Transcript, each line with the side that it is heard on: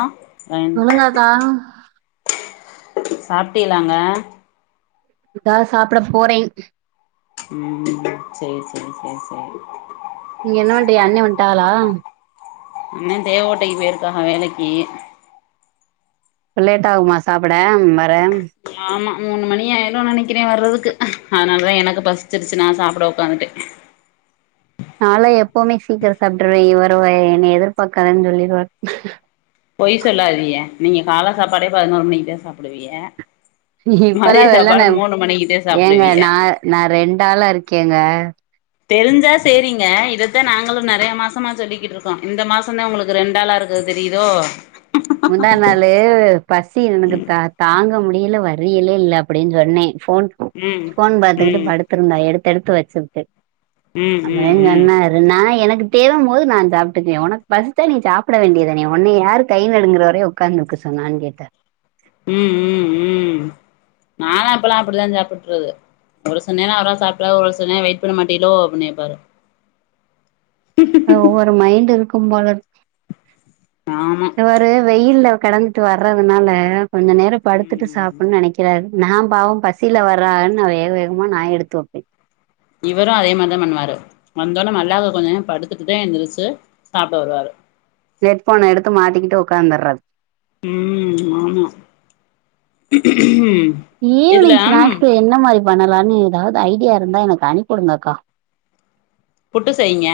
left: ஆ என்
right: சொல்லுங்கக்கா
left: சாப்ட்டிகலாங்க
right: இதா சாப்ட போறே
left: ம் சேரி சேரி சேரி சேரி
right: நீங்க என்னவண்றீங்க அண்ண வன்டாகளா
left: அண்ணே தேவ கோட்டைக்கு போயிருக்காக வேலக்கி
right: அப்ப லேட் ஆகுமா சாப்ட வர
left: ஆமா மூணு மணி ஆயிரு நெனைக்கிறே வர்றதுக்கு அதனாலதா எனக்கு பசிச்சிருச்சு நா சாப்ட ஒக்காந்துட்டே [inaudible]
right: நால்லா எப்பவுமே சீக்கிரோ சாப்ட்டுறவே இவரு என்னய எதிர்பாக்காதன்னு சொல்லிருவாரு
left: பொய் சொல்லாதிக நீங்க கால்ல சாப்பாடே பதினோரு மணிக்குதா சாப்டுவீய
right: இப்பல்லா
left: மதிய சாப்பாடு
right: வெள்ளண
left: மூணு மணிக்குதா
right: ஏங்க
left: சாப்டுவீய
right: நா நா ரெண்டு ஆளா இருக்கேங்க
left: தெரிஞ்சா சேரிங்க இதத்தே நாங்களு நெறயா மாசமா சொல்லிக்கிட்டு இருக்கோ இந்த மாசோ தா ஒங்களுக்கு ரெண்டு ஆளா இருக்க றது தெரியுதோ
right: முந்தா நாளு பசி எனக்கு தா தாங்க முடியல வர்றீகளா இல்ல அப்டின் சொன்னே போன்
left: ம்
right: போன் பாத்துக்கிட்டு
left: ம்
right: படுத்திருந்தா எடுத்து எடுத்து வச்சுக்கிட்டு
left: ம்
right: அதே
left: ம் ம்
right: சொன்னாரு நா எனக்கு தேவ போது நா சாப்ட்டுக்குவே ஒனக்கு பசிச்சா நீ சாப்ட வேண்டியதானே ஒன்னய யாரு கை ங்கிறவரையு ஒக்காந்திருக்க சொன்னானு கேட்டாரு
left: ம் ம் ம் நாலா இப்பெல்லா அப்டித்தா சாப்பிட்டுறது ஒரு சில நேரோ அவரா சாப்ட்ருவாரு ஒரு சில நேரோ வெயிட் பண்ண மாட்டீளோ அப்டின்னு கேப்பாரு
right: ஒவ்வொரு மைண்ட் இருக்கும் போலருக்கு
left: ஆமா
right: இவரு வெயில்ல கெடந்துட்டு வர்றதுனால கொஞ்ச நேரோ படுத்துட்டு
left: ம்
right: சாப்ன்னு நெனக்கிறாரு நா பாவோ பசில வர்றாகனு நா வேக வேகமா நா எடுத்து வப்பே
left: இவரு அதே மாரிதா பண்ணுவாரு வந்தொடனே மல்லாக்கா கொஞ்சோ நேரொ படுத்துட்டுதா எந்திரிச்சு சாப்ட வருவாரு
right: ஹெட் போனே எடுத்து மாட்டிக்கிட்டு உட்காந்தறது
left: உம் ஆமா ம்
right: ஈவ்னிங் ஸ்நாக்ஸ் என்ன மாரி பண்ணலானு ஏதாவது ஐடியா இருந்தா எனக்கு அனுப்புடுங்க அக்கா
left: புட்டு செய்ங்க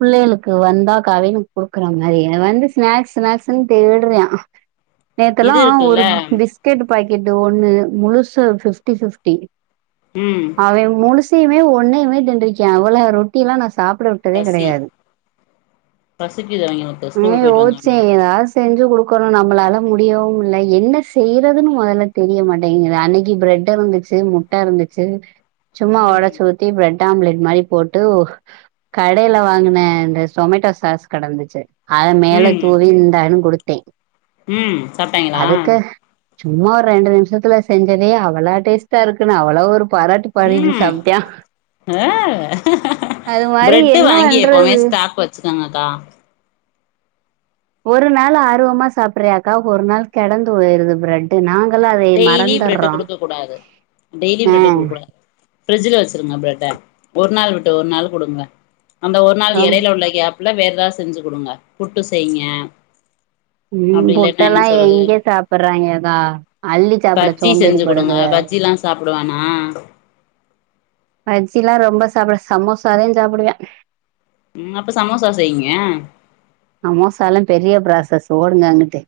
right: பிள்ளைகளுக்கு வந்தா கவினுக்கு குடுக்ற மாதிரி வந்து ஸ்நாக்ஸ் ஸ்நாக்ஸ்ன்னு தேட்ரியா நேத்தெல்லா
left: இது இருக்குல்ல
right: ஒரு பிஸ்கெட் பாக்கெட் ஒண்ணு முழுசு பிப்டி பிப்டி
left: ம்
right: அவே முழுசையுமே ஒன்னையுமே திண்றிக்கே அவ்ளோ ரொட்டில்லா நா சாப்ட குடுத்ததே
left: பசி
right: கெடையாது
left: பசிக்குது அவிங்களுக்கு
right: அத
left: ஸ்கூல் போயிட்டு
right: ஓஸ்ச்சே
left: வந்தோனே
right: ஏதாது செஞ்சு குடுக்கனு நம்லால முடியவு இல்ல என்ன செய்றதுன்னு மொதல்ல தெரிய மாட்டேங்குது அன்னைக்கு ப்ரெட் பிரேட் இருந்துச்சு முட்ட இருந்துச்சு சும்மா
left: ம்
right: உடைச்சிஊத்தி ப்ரெட் ஆம்லெட் மாரி போட்டு கடையில வாங்குன இந்த சொமேட்டோ சாஸ் கடந்துச்சு அத மேல
left: ம்
right: தூவி இந்தான்னு குடுத்து
left: ம் சாப்ட்டாய்ங்லா
right: சும்மா ஒரு ரெண்டு நிம்ஷத்துல செஞ்சதே அவளோ டேஸ்ட்டா இருக்குன்னு அவளோ ஒரு பாராட்டு பாடிட்டு
left: ம்
right: சாப்ட்ய்யா
left: ஆ
right: அத மாரி என்ன பண்றது
left: தாங்கக்கா
right: ஒரு நாள் ஆர்வமா சாப்ட்ரியாக்கா ஒரு நாள் கெடந்து போய்ருது ப்ரெட் நா
left: டெய்லி ப்ரெட்டு குடுக்கக் கூடாது டெய்லி ப்ரெட்டு
right: ஆ.
left: குடுக்க கூடாது ப்ரிட்ஜ்ல வச்ருங்க ப்ரெட் ஒரு நாள் விட்டு ஒரு நாள் குடுங்க அந்த ஒரு நாள்
right: அம்
left: எடையில உள்ள கேப் ல வேறதாவது செஞ்சு குடுங்க புட்டு செய்ங்க
right: ம்
left: அப்டி இல்லன்னா என்ன
right: புட்டல்லா
left: சொல்றது
right: எங்க சாப்டுறாய்ங்க கா
left: பஜ்ஜி செஞ்சு குடுங்க பஜ்ஜில்லா சாப்டுவானா
right: பஜ்ஜில்லா ரொம்ப சாப்டு சமோசாதே சாப்பிடுவ
left: ம் அப்ப சமோசா செய்ங்க
right: சமோசால பெரிய ப்ராசஸ் ஓடுங்க அங்குட்டு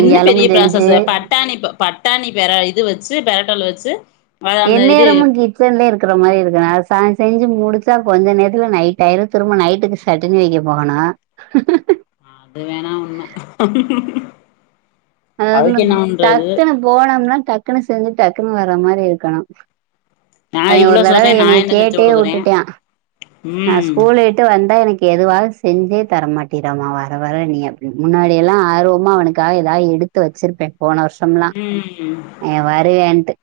left: என்ன பெரிய ப்ராசஸ்
right: செஞ்சு
left: பட்டாணி பட்டாணி பெர இது வச்சு பெரட்டல் வச்சு அத அந்த இது
right: என்நேரமு கிச்சன்லியே இருக்ற மாரி இருக்கு அத செஞ்சு முடிச்சா கொஞ்ச நேரத்துல நைட் ஆயிரு திரும்ப நைட்டுக்கு சட்டினி வைக்க போகணு
left: அது வேணா உண்ம
right: அ
left: அதுக்கு என்ன பண்றது
right: டக்குனு போனம்னா டக்குனு செஞ்சு டக்குன்னு வர மாரி இருக்கணு
left: நா
right: அவே
left: இவ்ளோ
right: ஒரு தடவ
left: சொல்றே நா
right: என்னய
left: என்ன செஞ்சு
right: கேட்டே
left: குடுக்குறே
right: உட்டுட்டா நான்
left: ம்
right: ஸ்கூலவிட்டு வந்தா எனக்கு எதுவாவது செஞ்சே தரமாட்டிரமா வர வர நீ அப்டி முன்னாடியல்லா ஆர்வமா அவனுக்காக ஏதாவது எடுத்து வச்சிருப்பே போன வர்ஷம்லா
left: ம்
right: இவ வருவேன்ட்டு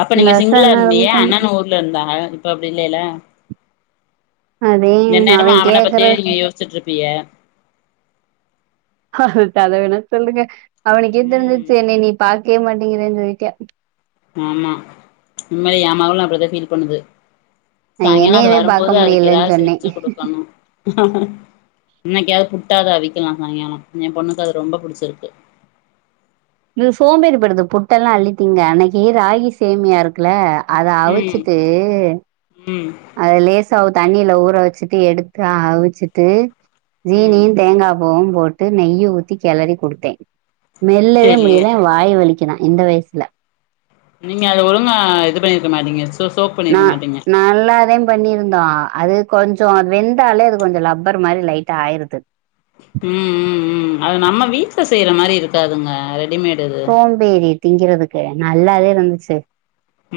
left: அப்ப
right: இந்த
left: நீங்க
right: வருஷ
left: சிங்குளா
right: என்ன
left: இருந்திஹே
right: பண்
left: அண்ணனு ஊர்ல இருந்தாங்க இப்ப அப்டி இல்லல்ல
right: அதே
left: என்
right: அவ
left: நேரமு அவன
right: கேக்குற
left: பத்யே நீங்க யோசிச்சிட்டு இருப்பீஹ
right: அத வேணா சொல்லுங்க அவனுக்கே
left: ம்
right: தெரிஞ்சிருச்சு என்ன நீ பாக் க்கே மாட்டேங்ற சொல்லிட்யா
left: ஆமா உண்மை ஏமகளு அப்டிதா பீல் பண்ணுது
right: நா
left: சாய்ங்காலோ அது
right: என்னையவே பாக்க
left: வருபோது அதுக்கு
right: முடியலன்னு
left: ஏதாவது
right: சொன்னே
left: செஞ்சு குடுக்கணு இன்னைக்காவது புட்டாவது அவிக்கலா சாய்ங்காலோ என் பொண்ணுக்கு அது ரொம்ப புிடிச்சிருக்கு
right: இது சோம்பேறிப்படுது புட்டெல்லா அள்ளித்திங்க அன்னைக்கு ராகி சேமியா இருக்ல அத
left: ம்
right: அவிச்சிட்டு
left: ம்
right: அது லேஸ் ஆ தண்ணில ஊற வச்சிட்டு எடுத்து அவிச்சிட்டு
left: ம்
right: ஜீனியு தேங்காவு ம் போட்டு நெய்ய ஊத்தி கெளறி குடுத்தே மெல்லவே
left: செரி
right: முடில வாய் வலிக்கு ரா இந்த வயசுல
left: நீங்க அது ஒழுங்க இது பண்ணிருக்க மாட்டிங்க
right: ந நல்லாதே பண்ணியிருந்தோ அது கொஞ்ச அது வெந்தாலே அது கொஞ்ச லப்பர் மாரி லைட்டா ஆயிருது
left: ம் ம் ம் அது நம்ம வீட்ல செய்ற மாரி இருக்காதுங்க ரெட்
right: சோம்பேறி திங்கிறதுக்கு நல்லாதே இருந்துச்சு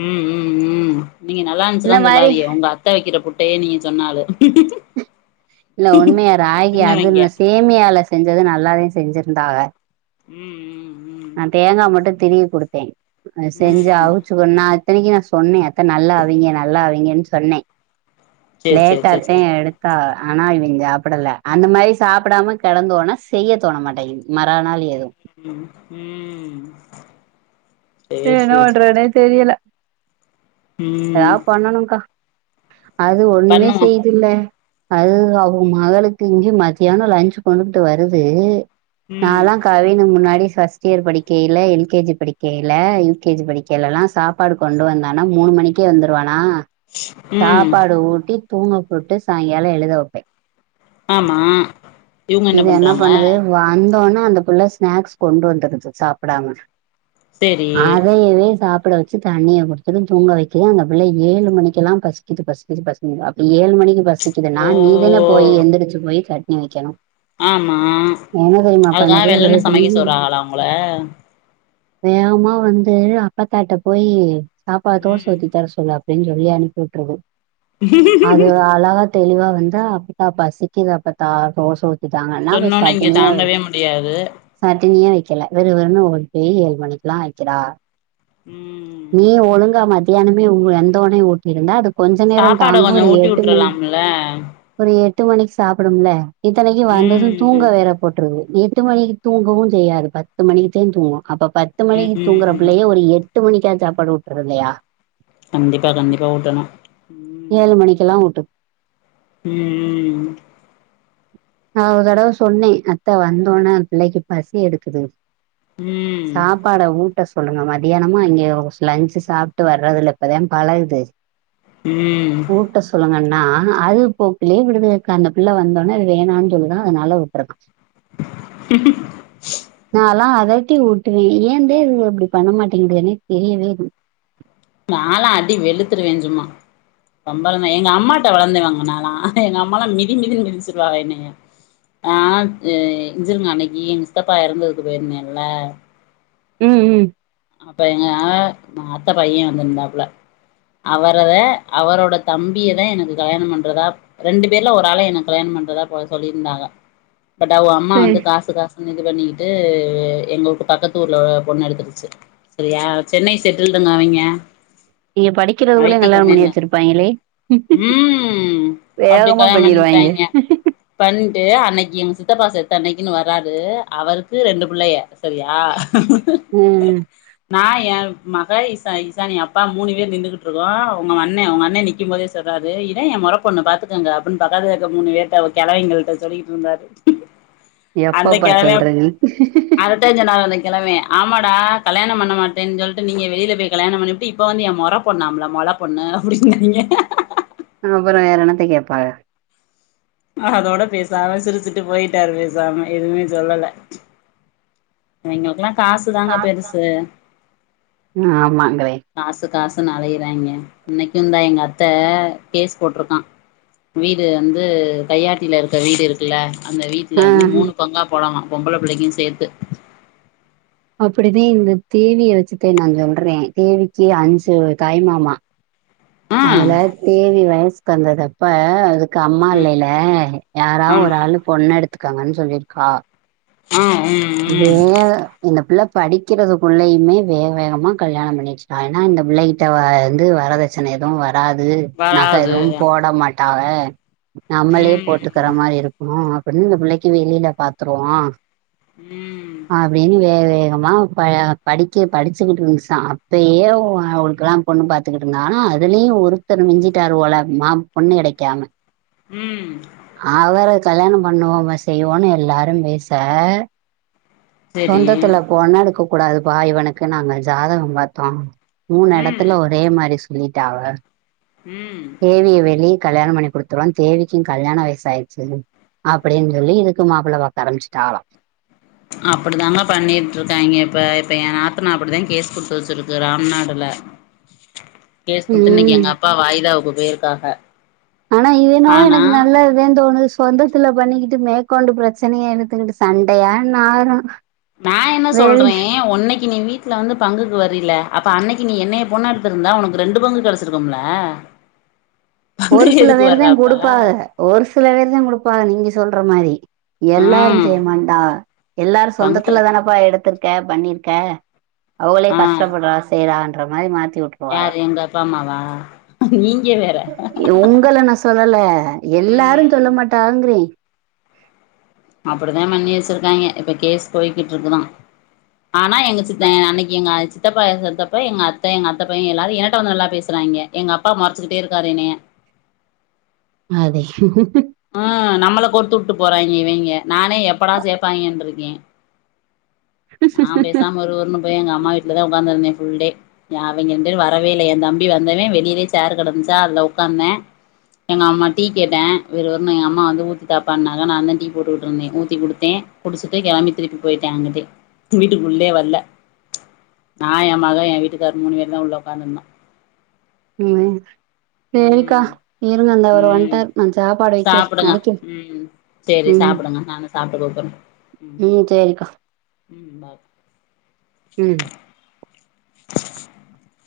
left: ம் ம் ம் நீங்க நல்லா இருந்துச்சுலா
right: இந்த மாரி
left: சொல்லாதீக உங்க அத்த வக்கிற புட்டையே நீங்க சொன்ன ஆளு
right: இல்ல உண்மையா ராகி அது
left: சின்னவைங்க
right: நா சேமியால செஞ்சது நல்லாதே செஞ்சிருந்தா அவ
left: ம் ம்
right: நா தேங்கா மட்டு திருவி குடுத்தே அது
left: ம்
right: செஞ்சா
left: ம்
right: அவுச்சு ஒன்னா அத்தனைக்கி நா சொன்னே அத்த நல்லா அவிங்க நல்லா அவிங்கன்னு சொன்னே
left: சேரி சேரி சேரி
right: தே
left: சேரி
right: எடுத்தா ஆனா இவன் சாப்புடல அந்த மாரி சாப்புடாம கெடந்தோனா செய்யத் தோண மாட்டேங்கிது மறாநாள் எதுவு
left: ம் ம்
right: சேரி என்ற பண்றதுன்னே தெரியல
left: ம்
right: ஏதாவது பண்ணனுக்கா அது ஒன்னுமே
left: பண்ணுவோ
right: செய்துல்ல அது அவுங்க மகளுக்கு இங்கியு மத்தியான லன்ச்சு கொண்டுட்டு வருது
left: ம்
right: நாலா கவினு முன்னாடி ஃபஸ்ட் இயர் படிக்கையில எல் கே ஜி படிக்க யில யூ கே ஜி படிக்கையிலல்லா சாப்பாடு கொண்டு வந்தானா மூணு மணிக்கே வந்துருவானா
left: ம்
right: சாப்பாடு ஊட்டி தூங்க போட்டு சாய்ங்கால எழுத வப்பே
left: ஆமா இவுங்க
right: இது என்ன
left: பண்றாங்க
right: பண்ணுது வந்தோன்னே அந்த புள்ள ஸ்நாக்ஸ் கொண்டு வந்துருது சாப்புடாம
left: சேரி
right: அதையவே சாப் சாப்புட வச்சு தண்ணிய குடுத்தது தூங்க வைக்க அந்த புள்ள ஏழு மணிக்கெல்லா பசிக்குது பசிக்குது பசிக்குது அப்ப ஏ தந்தன மணிக்கு பசிக்குதுன்னா
left: ஓ
right: நீதான போய் எந்திரச்சு போய் கட்டி வக்கணு
left: ஆமா அதுக்கா
right: பண்ணுது ஒரு
left: வெள்ளன்னு சமைக்க சொல்றாகளா உங்கள
right: வேகமா வந்து அப்பத்தாட்ட போயி சாப்பாடு தோச
left: ம்
right: ஊத்தி தர சொல்லு அப்டின்னு சொல்லி அனுப்பி விட்ருது
left: [inaudible]
right: தெளிவா வந்தா அப்பத்தா பசிக்குது அப்பத்தா தோசை ஊத் தி தாங்கன்னா அப்
left: சொன்னோனே இங்க
right: சட்டினி அர
left: தாங்கவே முடியாது
right: சட் டினியே வக்கல விறு விறுன்னு ஓடி போய் ஏழு மணிக்குல்லா வக்கிறா
left: ம்
right: நீ ஒழுங்கா மத்தியானமே உங்க எந்தோனே ஊட்டியிருந்தா அது கொஞ்ச நேரம்
left: சாப்பாட
right: தாங்கு
left: கொஞ்சோ
right: ஒரு
left: ஊட்டி
right: எட்டு மணி
left: விட்டுரலாம்ல
right: ஒரு எட் டு மணிக்கு சாப்புடும்ல இத்தனைக்கு வந்ததும் தூங்க
left: ம்
right: வேற போட்ருது எட்டு மணிக்கு தூங்கவு செய்யாது பத்து மணிக்குத்தா தூங்கு அப்ப பத்து மணிக்கு
left: ம்
right: தூங்குற
left: ம்
right: புள்ளய ஒரு எட் எட்டு மணிக்கா சாப்பாடு ஊட்றதுல்லையா
left: கண்டிப்பா கண்டிப்பா ஊட்டணு
right: ஏழு மணிக்கெல்லா ஊட்டு
left: ம் ம்
right: நா ஒரு தடவ சொன்னே அத்த வந்தோன்னே அந்த புள்ளைக்கு பசி எடுக்குது
left: ம்
right: சாப்பாடை ஊட்ட சொல்லுங்க மத்தியானமு அங்க லஞ்சு சாப்ட்டு வர்றதுல்ல இப்பதா பழகுது
left: ம்
right: ஊட்ட சொல்லுங்கன்னா அது போக்குலயே விடுதுகக்கா அந்த புள்ள வந்தோன்னே வேணான்னு சொல்லுதா அதனால உட்ருக்கா
left: [inaudible]
right: நான்லாம் அதட்டி ஊட்டுவே ஏந்தே இவுங்க இப்டி பண்ண மாட்டேங்குதுனே தெரியவே இல்ல
left: நாலா அடி வெளுத்துருவே சும்மா ரொம்பலா நா எங்க அம்மாட்ட வளந்துவங்க நாலா எங்க அம்மாலா மிதி மிதின்னு மிதிச்சுருவாங்க என்னைய ஆ ஏ இஞ்சிருங்க அன்னைக்கி எங்க சி த்தப்பா எறந்ததுக்கு போயிருந்தேல்ல
right: ம் ம்
left: அப்ப எங்க மா அத்த பைய வந்துருந்தாப்புல அவரதா அவரோட தம்பியதா எனக்கு கல்யாண பண்றதா ரெண்டு பேர்ல ஒரு ஆள என்ன கல்யாண பண்றதா போல சொல்லியிருந்தாங்க பட் அவுங்க அம்மா
right: சரி
left: வந்து காசு காசுன்னு இது பண்ணிக்கிட்டு எங்களுக்கு பக்கத்தூர்ல பொண்ணு எடுத்துருச்சு செரியா சென்னை செட்டில்டுங்க அவிங்க
right: நீங்க
left: ஐ
right: படிக்கறதுக்குள்ளயே
left: டி
right: கல்யாணம் பண்ணி
left: கம்பெனில
right: வெச்சிருப்பாங்களே
left: ம் அப்டி
right: வேகமா
left: கல்யாணம்
right: பண்ணிரு வாங்கே
left: பண்ட்டாய்ங்க பண்ட்டு அன்னைக்கு எங்க சித்தப்பா செத்த அன்னைக்குன்னு வராரு அவருக்கு ரெண்டு புள்ளைய செரியா
right: ம்
left: நா என் மக இசா இசானி அப்பா மூணு பேர் நின்னுகிட்டு இருக்கோ உங்க அண்ணே உங்க அண்ண நிக்கும்போ இதே சொல்றாரு இதேயென் மொற பொண்ணு பாத்துக்கங்க அப்டின்னு பக்கத்துல இருக்க மூணு பேர்ட்ட கெழவிங்களிட்ட சொல்லிட்டு இருந்தாரு அந்த
right: எப்பப்பா சொல்ற
left: கிழவன்
right: நீ
left: அததன் சொன்னாவுங்க அந்த கிழவன் ஆமாடா கல்யாணம் பண்ண மாட்டேன்னு சொல்ட்டு நீங்க வெளியில போய் கல்யாணம் பண்ணிப்புட்டு இப்ப வந்து என் மொர பொண்ணாம்ல மொல பொண்ணு அப்டிங்கிறாங்க [inaudible]
right: அப்றோ வேற என்னத்த கேட்பாக
left: அதோட பேசாம சிரிச்சிட்டு போயிட்டாரு பேசாம எதுமே சொல்லல அவிங்களுக்கெல்லா காசுதாங்க பெருசு
right: ஆமாங்களே
left: காசு காசுனு அலையறாங்க இன்னைக்குந்தா எங்க அத்த கேஸ் போட்டிருக்கா வீடு வந்து கையாட்டில இருக்க வீடு இருக்குல்ல அந்த வீட்ல
right: ஆ
left: வந்து மூணு பங்கா போடலா பொம்பள புள்ளைக்கு சேத்து
right: அப்டிதே இந்த தேவியை வெச்சுதே நான் சொல்றேன் தேவிக்கு அஞ்சு தாய் மாமா
left: ஆ
right: அதல தேவி வயசுக்கு வந்ததப்ப அது க்கு அம்மா
left: ம்
right: இல்லையல்ல யாரா
left: ஆமா
right: ஒரு ஆள் பொண்ணு எடுத்துக்கங்கன்னு சொல்லிருக்காவ
left: ஆ ம் ம்
right: வேல இந்த புள்ள படிக்கிறதுக்குள்ளயுமே வேக வேகமா கல்யாணம் பண்ணி வெச்சிடாங்கனா இந்த புள்ளைகிட்ட வ வந்து வரதட்சணை எதுவு வ வராது நக
left: வராது
right: எதுவு போட மாட்டாவ நம்மளே போட்டுக்கற
left: ம்
right: மாரி இருக்கு அப்டின்னு இந்த புள்ளைக்கு வெளில பாத்துருவோ
left: ம்
right: அப்டின்னு வே வே எங்க அம்மா ப படிக்க படிச்சிக்கிட்டு இருந்துச்சான் அப்பயே அவு அவுளுக்கெல்லா பொண்ணு பாத்துக்கிட்டு இந்தாகனா அதுலயு ஒருத்தர் மிஞ்சிட்டாரு போல மா பொண்ணு கெடைக்காம
left: ம்
right: அவர கல்யாணம் பண்ணுவோமா செய்வோன்னு எல்லாரும் பேச
left: செரி
right: சொந்தத்துல பொன்னெடுக்க கூடாதுபா இவனுக்கு நாங்க ஜாதகம் பாத்தோ மூணு
left: ம்
right: எடத்துல ஒரே மாரி சொல்லிட்டாவ
left: ம்
right: தேவிய வெளிய கல்யாணம் பண்ணி குடுத்துருவ தேவிக்கு கல்யாண வயசு ஆயிருச்சு அப்டின்னு சொல்லி இதுக்கு மாப்புள்ள பாக்க ஆரம்பச்சிட்டாகலா
left: அப்டிதாங்க பண்ணிட்டு இருக்காங்கே இப்ப இப்ப என் நாத்தனா அப்டிதா கேஸ் குடுத்து வெச்சிருக்கு ராம்நாடு ல கேசு குடுத்து இன்னைக்கு
right: ம்
left: எங்க அப்பா வாயிதாவுக்கு போயிருக்காக
right: ஆனா இது என்னவோ
left: ஆனா
right: எனக்கு நல்லதுதான் தோணுது சொந்தத்துல பண்ணிக்கிட்டு மே கொண்டு பிரச்சனைய இழுத்துகிட்டு சண்டயா நாரு
left: நான் என்ன
right: வெளி
left: சொல்றேன் உன்னைக்கு நீ வீ ட்ல வந்து பங்குக்கு வரில்ல அப்ப அன்னைக்கு நீ என்னைய பொண்ணு எடுத்திருந்தா உனக்கு ரெண்டு பங்கு கேடைச்சிருக்கும்ல்ல [inaudible]
right: ஒரு சில வேருதான் குடுப்பாக ஒரு சில வேருதான் குடுப்பாக நீங்க சொல்ற மாரி எல்லாரு
left: ம்
right: செய்யமாட்டாவ எல்லாரு
left: பங்கு
right: சொந்தத்துல தானேப்பா எடுத்திருக்க பண்ணிருக்க அவுகளே
left: ஆ
right: கஷ்டப்படறா செய்யறான்ற மாரி மாத்தி விட்டுருவாங்க
left: யாரு எங்க அப்பா அம்மாவா நீங்
right: உங்கள நா சொல்லல எல்லாருன்
left: ம்
right: சொல்ல மாட்டாங்குறேன்
left: அப்டிதான் பண்ணி வெச்சிருக்காங்கே இப்ப கேஸ் போய்கிட்டு இருக்குதா ஆனா எங்க சித்தன் அன்னைக்கு எங்க அ சித் சித்தப்பா செத்தப்ப எங்க அத்த எங்க அத்தப்பையன் எல்லாரு என்ட்ட வந்து நல்லா பேசுறாய்ங்க எங்க அப்பா மொறச்சுகிட்டே இருக்காரு என்னய [inaudible]
right: அது
left: ஆ நம்மள கோத்து உட்டு போறாய்ங்க இவிங்க நானே எப்படா சேப்பாய்ங்கன்ருக்கே நான் பேசாம விறு விறுன்னு போயி எங்க அம்மா வீட்லதா உக்காந்திருந்தே புல்டே அவிங்க ரெண்டு பேரும் வரவே இல்ல ஏன் தம்பி வந்தவே வெளியிலே சேர் கடந்துச்சா அதுல உக்காந்தே எங்க அம்மா டீ கேட்டே விறு விறுன்னு எங்க அம்மா வந்து ஊத்தி தாப்பான்னாங்க நாந்தான் டீ போட்டுக்கிட்ருந்தே ஊத்தி குடுத்தே குடிச்சுட்டு கெளம்பி திருப்பி போயிட்டே அங்குட்டு வீட்டுக்குள்ளே வரல நா ஏன் மகன் ஏன் வீட்டுக்கார் மூணு பேருந்தா உள்ள உக்காந்துருந்தோ
right: [unintelligible] சேரிக்கா
left: ம்
right: இருங்க அந்த அவர்
left: ம்
right: வந்துட்டார் நான் சாப்பாடு வைக்கிறே அடிக்கிறே
left: செரி
right: ம்
left: சாப்புடுங்க நானும் சாப்ட்டு கூப்புட்றே
right: ம் சேரிக்கா
left: ம் பாய்
right: ம்
left: [inaudible]